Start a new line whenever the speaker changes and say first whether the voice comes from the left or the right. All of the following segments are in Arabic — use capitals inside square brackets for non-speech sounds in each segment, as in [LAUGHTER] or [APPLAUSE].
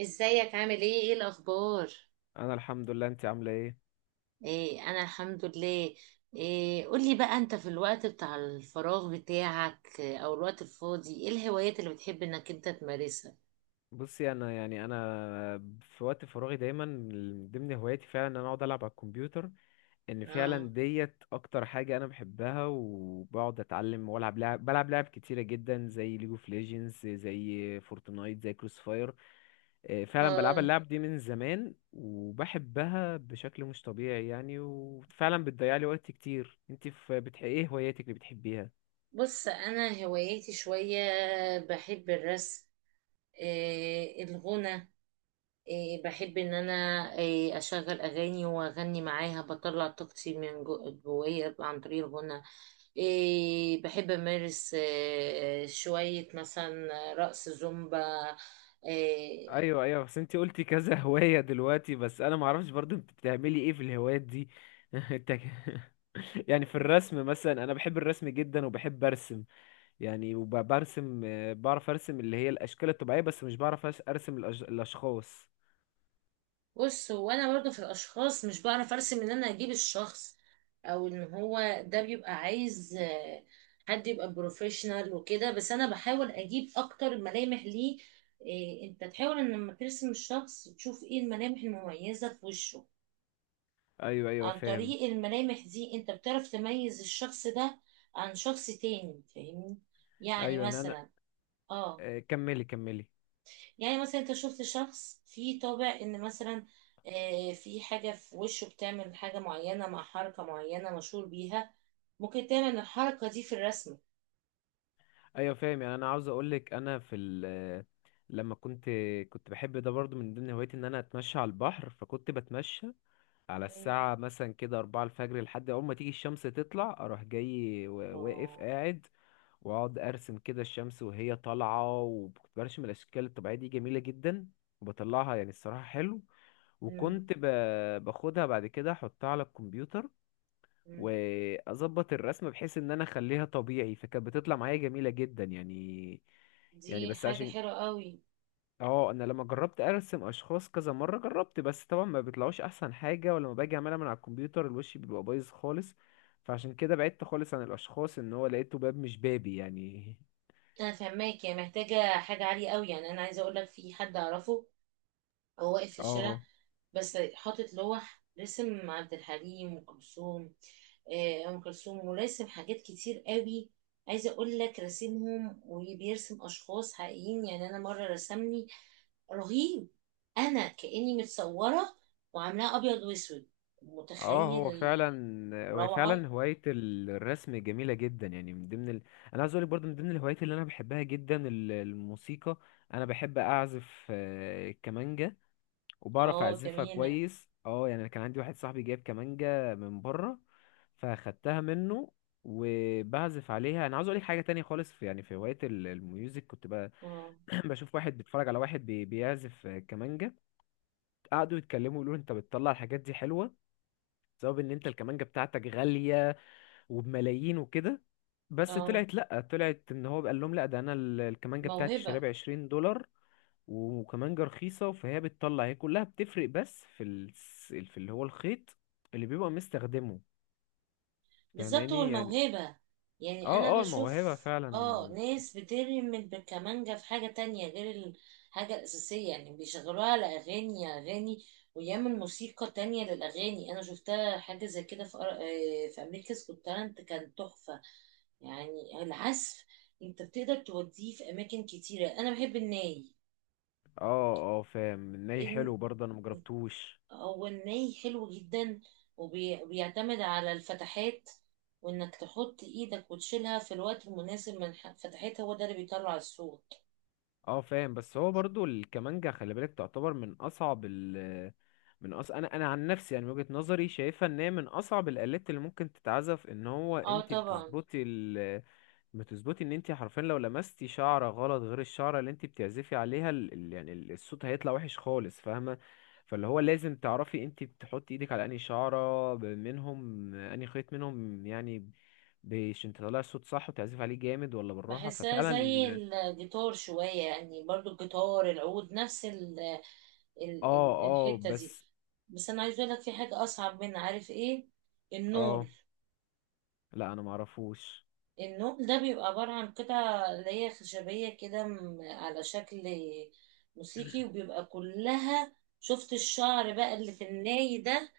right: ازيك؟ عامل ايه الاخبار؟
left: انا الحمد لله، انت عامله ايه؟
right: ايه انا الحمد لله. إيه، قولي بقى انت في الوقت بتاع الفراغ بتاعك، او الوقت الفاضي، ايه الهوايات اللي بتحب انك انت تمارسها؟
left: بصي، يعني انا في وقت فراغي دايما من ضمن هواياتي فعلا ان انا اقعد العب على الكمبيوتر. ان فعلا
right: اه،
left: ديت اكتر حاجه انا بحبها، وبقعد اتعلم والعب بلعب لعب كتيره جدا، زي ليج اوف ليجندز، زي فورتنايت، زي كروس فاير. فعلا بلعب
right: اه،
left: اللعب دي من زمان وبحبها بشكل مش طبيعي يعني، وفعلا بتضيع لي وقت كتير. ايه هواياتك اللي بتحبيها؟
right: بص انا هواياتي شوية. بحب الرسم، إيه الغنى، إيه بحب ان انا، إيه اشغل اغاني واغني معاها، بطلع طاقتي من جوايا عن طريق الغنى. إيه بحب أمارس إيه شوية مثلا رقص زومبا. إيه.
left: ايوه ايوه، بس انت قلتي كذا [LAUGHS] هوايه دلوقتي، بس انا ما اعرفش برضو انت بتعملي ايه في الهوايات دي. [LAUGHS] انت ك- [LAUGHS] يعني في الرسم مثلا، انا بحب الرسم جدا وبحب ارسم يعني وبرسم. بعرف ارسم اللي هي الاشكال الطبيعيه، بس مش بعرف ارسم الاشخاص.
right: بص هو أنا برضو في الأشخاص مش بعرف أرسم إن أنا أجيب الشخص، أو إن هو ده بيبقى عايز حد يبقى بروفيشنال وكده، بس أنا بحاول أجيب أكتر ملامح ليه. إيه، أنت تحاول إن لما ترسم الشخص تشوف إيه الملامح المميزة في وشه.
left: ايوه ايوه
right: عن
left: فاهم.
right: طريق الملامح دي انت بتعرف تميز الشخص ده عن شخص تاني، فاهمني يعني؟
left: ايوه يعني انا،
right: مثلا، اه،
left: كملي كملي.
right: يعني مثلا انت شفت شخص فيه طابع ان مثلا في حاجة في وشه بتعمل حاجة معينة مع حركة معينة مشهور بيها، ممكن تعمل الحركة دي في الرسمة.
left: ايوه فاهم، يعني انا عاوز اقولك لما كنت بحب ده برضو من ضمن هوايتي ان انا اتمشى على البحر. فكنت بتمشى على
right: مم.
left: الساعة مثلا كده 4 الفجر لحد أول ما تيجي الشمس تطلع، أروح جاي واقف
right: الله.
left: قاعد وأقعد أرسم كده الشمس وهي طالعة. وكنت برسم الأشكال الطبيعية دي جميلة جدا وبطلعها، يعني الصراحة حلو.
right: مم.
left: وكنت باخدها بعد كده أحطها على الكمبيوتر،
right: مم.
left: وأظبط الرسمة بحيث إن أنا أخليها طبيعي، فكانت بتطلع معايا جميلة جدا يعني. يعني
right: دي
left: بس
right: حاجة
left: عشان،
right: حلوة قوي.
left: اه انا لما جربت ارسم اشخاص كذا مره جربت، بس طبعا ما بيطلعوش احسن حاجه. ولما باجي اعملها من على الكمبيوتر الوش بيبقى بايظ خالص، فعشان كده بعدت خالص عن الاشخاص، ان هو لقيته باب مش بابي يعني.
right: انا فهماك، يعني محتاجة حاجة عالية قوي. يعني انا عايزة اقول لك في حد اعرفه، هو واقف في الشارع
left: اه
right: بس حاطط لوح، رسم عبد الحليم وأم كلثوم، أم كلثوم، وراسم حاجات كتير قوي. عايزة أقول لك راسمهم وبيرسم أشخاص حقيقيين. يعني أنا مرة رسمني رهيب، أنا كأني متصورة، وعاملاها أبيض وأسود،
left: اه،
right: متخيل؟
left: هو فعلا هو
right: الروعة.
left: فعلا هوايه الرسم جميله جدا، يعني انا عايز اقولك برضو من ضمن الهوايات اللي انا بحبها جدا الموسيقى. انا بحب اعزف كمانجا وبعرف
right: اه
left: اعزفها
right: جميلة.
left: كويس. اه يعني، كان عندي واحد صاحبي جايب كمانجة من بره، فاخدتها منه وبعزف عليها. انا عاوز اقول لك حاجه تانية خالص، يعني في هوايه الميوزك،
right: اه،
left: [CLEARS THROAT] بشوف واحد بيتفرج على واحد بيعزف كمانجه. قعدوا يتكلموا يقولوا انت بتطلع الحاجات دي حلوه بسبب ان انت الكمانجه بتاعتك غاليه وبملايين وكده. بس
right: اه،
left: طلعت، لا، طلعت ان هو قال لهم لا، ده انا الكمانجه بتاعتي اشتريها
right: موهبة.
left: ب 20 دولار وكمانجة رخيصة، فهي بتطلع. هي كلها بتفرق بس في اللي هو الخيط اللي بيبقى مستخدمه،
right: بالظبط، هو
left: فاهماني يعني.
right: الموهبة. يعني انا
left: اه اه الموهبة
right: بشوف
left: فعلا.
right: اه ناس بترمي بالكمانجة في حاجة تانية غير الحاجة الأساسية، يعني بيشغلوها على أغاني، أغاني ويعمل موسيقى تانية للأغاني. أنا شفتها حاجة زي كده في في أمريكا's Got Talent، كان تحفة. يعني العزف أنت بتقدر توديه في أماكن كتيرة. أنا بحب الناي،
left: اه اه فاهم، ناي حلو برضه انا مجربتوش.
right: هو الني حلو جدا، وبيعتمد على الفتحات، وانك تحط ايدك وتشيلها في الوقت المناسب من فتحتها، هو ده اللي بيطلع الصوت.
left: اه فاهم، بس هو برضه الكمانجة خلي بالك تعتبر من اصعب انا عن نفسي يعني، من وجهة نظري شايفها ان هي من اصعب الالات اللي ممكن تتعزف. ان هو
right: اه
left: انت
right: طبعا.
left: بتظبطي ان انت حرفيا لو لمستي شعره غلط غير الشعره اللي انت بتعزفي عليها، يعني الصوت هيطلع وحش خالص فاهمه. فاللي هو لازم تعرفي انت بتحطي ايدك على انهي شعره منهم، انهي خيط منهم يعني، عشان تطلعي الصوت صح وتعزفي عليه جامد ولا بالراحه
right: بحسها زي
left: ففعلا.
right: الجيتار شوية، يعني برضو الجيتار، العود، نفس ال ال
left: اه
right: ال
left: اه،
right: الحتة دي.
left: بس
right: بس انا عايز اقولك في حاجة اصعب منها، عارف ايه؟
left: اه
right: النول.
left: لا انا معرفوش.
right: النوم ده بيبقى عبارة عن قطع اللي هي خشبية كده، على شكل موسيقي،
left: [CLEARS THROAT]
right: وبيبقى كلها، شفت الشعر بقى اللي في الناي ده،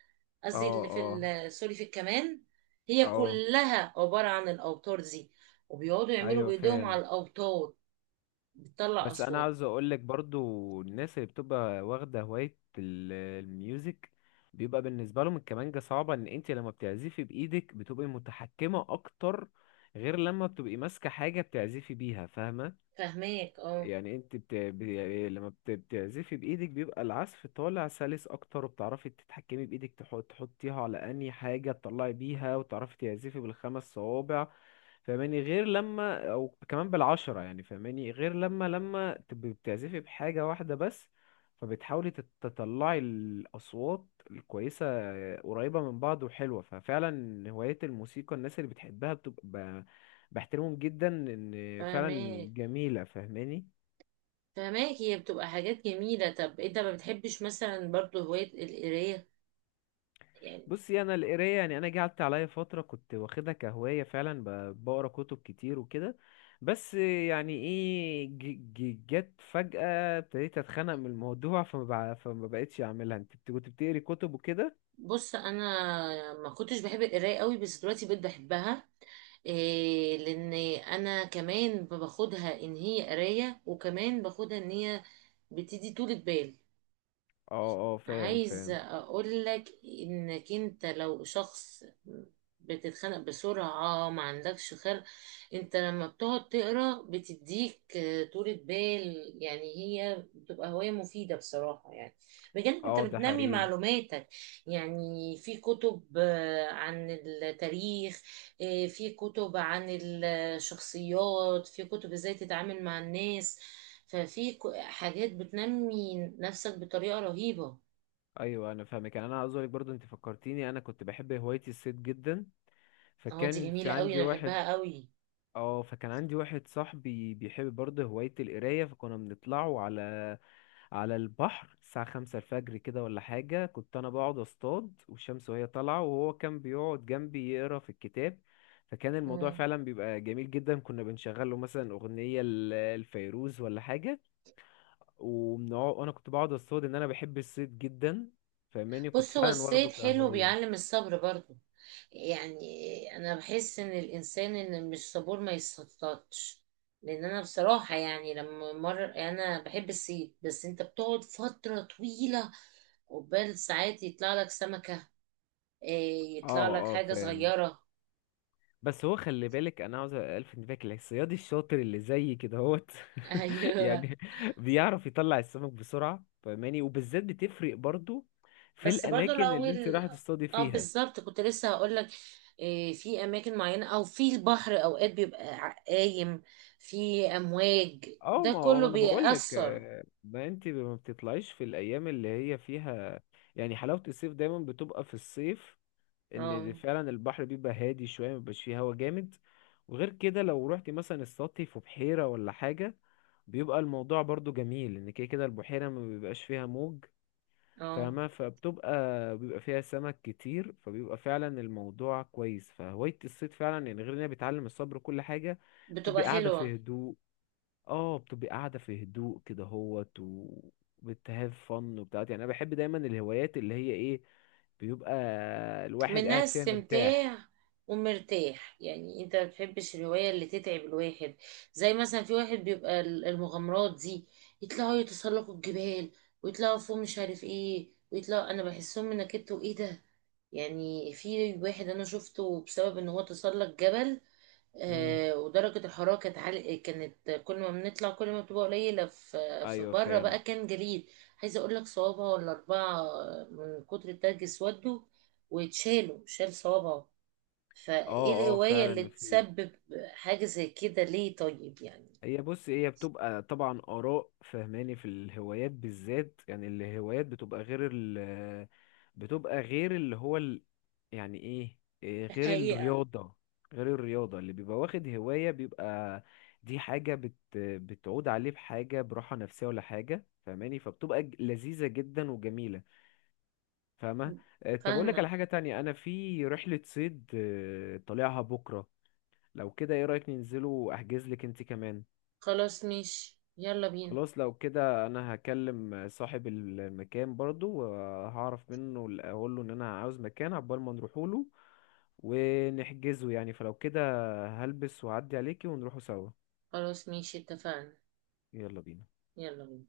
left: اه
right: قصدي اللي في
left: اه
right: سوري، في الكمان، هي
left: اه
right: كلها عبارة عن الأوتار دي، وبيقعدوا يعملوا
left: ايوه
right: بإيديهم على
left: فاهم،
right: الأوتار، بتطلع
left: بس انا
right: أصوات.
left: عاوز اقول لك برضو الناس اللي بتبقى واخده هوايه الميوزك بيبقى بالنسبه لهم الكمانجه صعبه. ان انت لما بتعزفي بايدك بتبقي متحكمه اكتر، غير لما بتبقي ماسكه حاجه بتعزفي بيها، فاهمه؟
right: فهماك اه.
left: يعني يعني لما بتعزفي بايدك بيبقى العزف طالع سلس اكتر، وبتعرفي تتحكمي بايدك تحطيها على اني حاجه تطلعي بيها، وتعرفي تعزفي بالخمس صوابع فاهماني، غير لما او كمان بالعشرة يعني فاهماني، غير لما تبقي بتعزفي بحاجه واحده بس، فبتحاولي تطلعي الاصوات الكويسه قريبه من بعض وحلوه. ففعلا هوايه الموسيقى الناس اللي بتحبها بتبقى بحترمهم جدا، ان فعلا
right: فهماك،
left: جميله فاهماني.
right: فهماك، هي بتبقى حاجات جميلة. طب انت ما بتحبش مثلا برضو هواية القراية يعني؟
left: بصي انا القرايه يعني، انا جه قعدت عليا فتره كنت واخدها كهوايه فعلا بقرا كتب كتير وكده، بس يعني ايه جت فجاه ابتديت اتخنق من الموضوع، فما بقتش اعملها. كنت بتقري كتب وكده؟
right: بص انا ما كنتش بحب القرايه قوي بس دلوقتي بقيت بحبها. إيه؟ لان انا كمان باخدها ان هي قرايه، وكمان باخدها ان هي بتدي طولة بال.
left: اه اه فاهم
right: عايز
left: فاهم.
right: اقول لك، انك انت لو شخص بتتخانق بسرعة، ما عندكش خلق، انت لما بتقعد تقرا بتديك طولة بال. يعني هي بتبقى هواية مفيدة بصراحة، يعني بجانب انت
left: اه ده
right: بتنمي
left: حقيقي.
right: معلوماتك. يعني في كتب عن التاريخ، في كتب عن الشخصيات، في كتب ازاي تتعامل مع الناس، ففي حاجات بتنمي نفسك بطريقة رهيبة.
left: ايوه انا فاهمك، يعني انا عاوز اقولك برضو انت فكرتيني انا كنت بحب هوايه الصيد جدا،
right: اه دي
left: فكان في
right: جميلة قوي،
left: عندي
right: انا
left: واحد.
right: بحبها قوي.
left: اه، فكان عندي واحد صاحبي بيحب برضه هوايه القرايه، فكنا بنطلعوا على البحر الساعة 5 الفجر كده ولا حاجة. كنت أنا بقعد أصطاد والشمس وهي طالعة، وهو كان بيقعد جنبي يقرا في الكتاب. فكان الموضوع
right: مم.
left: فعلا بيبقى جميل جدا، كنا بنشغل له مثلا أغنية لفيروز ولا حاجة، وبنقعد، وأنا كنت بقعد أصطاد. إن أنا بحب الصيد جدا فاهماني، كنت
right: بص هو
left: فعلا واخده
right: الصيد حلو،
left: كهواية.
right: بيعلم الصبر برضو. يعني انا بحس ان الانسان ان مش صبور ما يصطادش. لان انا بصراحة يعني لما مر، انا بحب الصيد بس انت بتقعد فترة طويلة، قبال ساعات يطلع لك سمكة، إيه، يطلع
left: اه
right: لك
left: اه
right: حاجة
left: فاهم،
right: صغيرة.
left: بس هو خلي بالك انا عاوز الفت انتباهك، الصياد الشاطر اللي زي كده هوت
right: [LAUGHS]
left: [LAUGHS]
right: ايوه.
left: يعني بيعرف يطلع السمك بسرعه فاهماني، وبالذات بتفرق برضو في
right: بس برضو
left: الاماكن اللي انت
right: الاول،
left: رايحه تصطادي
right: اه
left: فيها.
right: بالظبط كنت لسه هقول لك، في اماكن معينه، او في البحر اوقات بيبقى قايم في امواج،
left: اه
right: ده
left: ما هو ما
right: كله
left: انا بقول لك،
right: بيأثر.
left: ما انت ما بتطلعيش في الايام اللي هي فيها، يعني حلاوه الصيف دايما بتبقى في الصيف ان
right: اه،
left: ده فعلا البحر بيبقى هادي شويه، مبيبقاش فيه هوا جامد. وغير كده لو رحت مثلا السطح في بحيره ولا حاجه بيبقى الموضوع برضو جميل، ان كده كده البحيره ما بيبقاش فيها موج.
right: اه،
left: فبتبقى، بيبقى فيها سمك كتير، فبيبقى فعلا الموضوع كويس. فهوايه الصيد فعلا يعني غير انها بتعلم الصبر وكل حاجه،
right: بتبقى
left: بتبقى قاعده في
right: حلوه،
left: هدوء. اه بتبقي قاعدة في هدوء كده هوت وبتهاف فن وبتاعت، يعني انا بحب دايما الهوايات اللي هي ايه، بيبقى الواحد
right: منها
left: قاعد فيها مرتاح.
right: استمتاع، ومرتاح. يعني انت ما بتحبش الهوايه اللي تتعب الواحد، زي مثلا في واحد بيبقى المغامرات دي، يطلعوا يتسلقوا الجبال، ويطلعوا فوق مش عارف ايه، ويطلعوا، انا بحسهم من كده، وايه ده يعني؟ في واحد انا شفته بسبب ان هو تسلق جبل،
left: مم.
right: ودرجة الحرارة كانت عالية، كانت كل ما بنطلع كل ما بتبقى قليلة، في
left: ايوه
right: بره بقى
left: فاهم.
right: كان جليد. عايزة اقول لك، صوابعه ولا اربعة من كتر التلج اسودوا، واتشالوا، شال صوابعه. فايه
left: اه اه
right: الهواية اللي
left: فعلا في.
right: تسبب حاجة زي كده ليه، طيب يعني؟
left: بص هي بتبقى طبعا آراء فهماني في الهوايات بالذات، يعني الهوايات بتبقى غير بتبقى غير اللي هو يعني ايه إيه، غير
right: حقيقة.
left: الرياضة. غير الرياضة اللي بيبقى واخد هواية بيبقى دي حاجة بتعود عليه بحاجة براحة نفسية ولا حاجة فهماني، فبتبقى لذيذة جدا وجميلة فاهمة. طب أقول لك على
right: فاهمة.
left: حاجة تانية، أنا في رحلة صيد طالعها بكرة، لو كده ايه رأيك ننزله وأحجز لك انت كمان؟
right: خلاص، ماشي، يلا بينا.
left: خلاص لو كده انا هكلم صاحب المكان برضو وهعرف منه، اقول له ان انا عاوز مكان عقبال ما نروحوا له ونحجزه يعني. فلو كده هلبس وأعدي عليكي ونروحوا سوا،
right: خلاص، ماشي، اتفقنا.
left: يلا بينا.
right: يلا بينا.